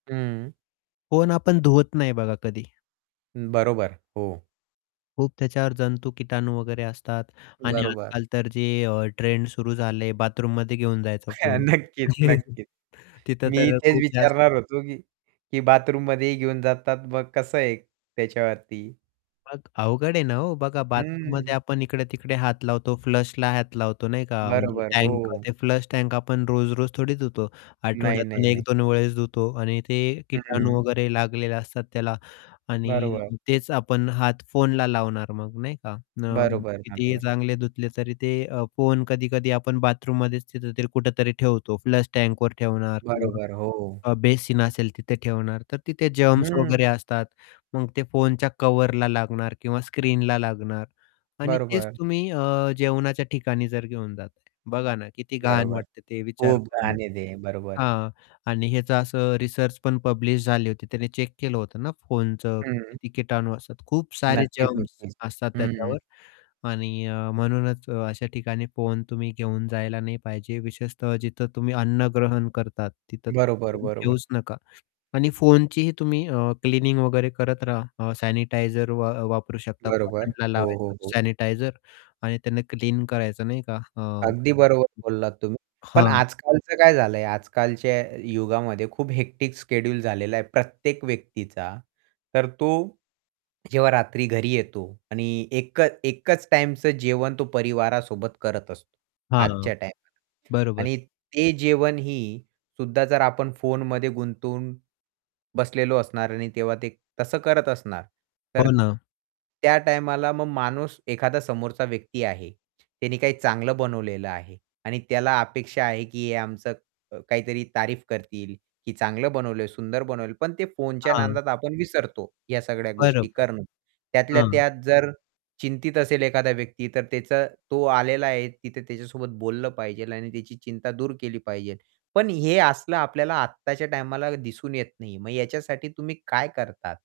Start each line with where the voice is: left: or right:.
right: हं.
left: फोन आपण धुवत नाही बघा कधी.
right: हं, बरोबर. हो.
left: खूप त्याच्यावर जंतू, किटाणू वगैरे असतात आणि
right: बरोबर.
left: आजकाल तर जे अ, ट्रेंड सुरू झाले आहे, बाथरूममध्ये घेऊन जायचा फोन.
right: नक्कीच, नक्कीच.
left: तिथं
right: मी
left: तर
right: तेच
left: खूप जास्त
right: विचारणार होतो की की बाथरूममध्ये घेऊन जातात, मग कसं आहे त्याच्यावरती?
left: मग अवघड आहे ना हो. बघा,
right: हं.
left: बाथरूममध्ये आपण इकडे-तिकडे हात लावतो फ्लशला हात लावतो, नाही का? म्हणजे
right: बरोबर,
left: टँक
right: हो.
left: ते फ्लश टँक आपण रोज-रोज थोडी धुतो.
right: नाही,
left: आठवड्यातून
right: नाही,
left: एक
right: नाही.
left: दोन वेळेस धुतो आणि ते
right: हं,
left: किटाणू
right: हं.
left: वगैरे लागलेले असतात त्याला. आणि
right: बरोबर.
left: अ, तेच आपण हात फोनला लावणार मग, नाही का? अ,
right: बरोबर,
left: कितीही
right: बरोबर.
left: चांगले धुतले तरी ते अ, फोन कधी-कधी आपण बाथरूममध्येच तिथतरी, कुठेतरी ठेवतो, फ्लश टँकवर ठेवणार किंवा
right: बरोबर, हो.
left: अ, बेसिन असेल तिथे ठेवणार. तर तिथे जर्म्स
right: हं.
left: वगैरे असतात, मग ते फोनच्या कव्हरला लागणार किंवा स्क्रीनला लागणार आणि तेच
right: बरोबर.
left: तुम्ही अ, जेवणाच्या ठिकाणी जर घेऊन जाता. बघा ना, किती घाण
right: बरोबर.
left: वाटते ते विचार
right: खूप
left: करून.
right: घाण आहे ते, बरोबर.
left: हां, आणि ह्याचं असं रिसर्च पण पब्लिश झाली होती. त्याने चेक केलं होतं ना फोनचं,
right: हं.
left: किती किटाणू असतात. खूप सारे
right: नक्कीच,
left: जर्म्स
right: नक्कीच.
left: असतात
right: हं.
left: त्याच्यावर. आणि अ, म्हणूनच अशा ठिकाणी फोन तुम्ही घेऊन जायला नाही पाहिजे. विशेषतः जिथं तुम्ही अन्नग्रहण करतात तिथं तर
right: बरोबर,
left: फोन
right: बरोबर.
left: घेऊच नका आणि फोनचीही तुम्ही अ, क्लिनिंग वगैरे करत राहा. अ, सॅनिटायझर वा वापरू शकता.
right: बरोबर.
left: कॉटनला
right: हो,
left: लावायचं
right: हो, हो.
left: सॅनिटायझर आणि त्यांना क्लीन करायचं, नाही का? अ
right: अगदी बरोबर बोललात तुम्ही. पण
left: हां.
right: आजकालचं काय झालंय, आजकालच्या युगामध्ये खूप हेक्टिक शेड्यूल झालेलं आहे प्रत्येक व्यक्तीचा. तर तो जेव्हा रात्री घरी येतो आणि एकच एकच टाईमचं जेवण तो परिवारासोबत करत असतो,
left: हां,
right: आजच्या टाईमाला.
left: बरोबर.
right: आणि ते जेवणही सुद्धा जर आपण फोनमध्ये गुंतून बसलेलो असणार आणि तेव्हा ते तसं करत असणार, तर
left: हो ना.
right: त्या टाईमाला मग माणूस एखादा समोरचा व्यक्ती आहे, त्याने काही चांगलं बनवलेलं आहे आणि त्याला अपेक्षा आहे, की आमचं क अ, काहीतरी तारीफ करतील, "की चांगलं बनवलं, सुंदर बनवलं." पण ते फोनच्या
left: हां.
right: नादात आपण विसरतो ह्या सगळ्या गोष्टी
left: बरोबर,
right: करणं. त्यातल्या
left: हां.
right: त्यात जर चिंतित असेल एखादा व्यक्ती तर त्याचा तो आलेला आहे, तिथे त्याच्यासोबत बोललं पाहिजे आणि त्याची चिंता दूर केली पाहिजे. पण हे असलं आपल्याला आत्ताच्या टाईमाला दिसून येत नाही. मग याच्यासाठी तुम्ही काय करता?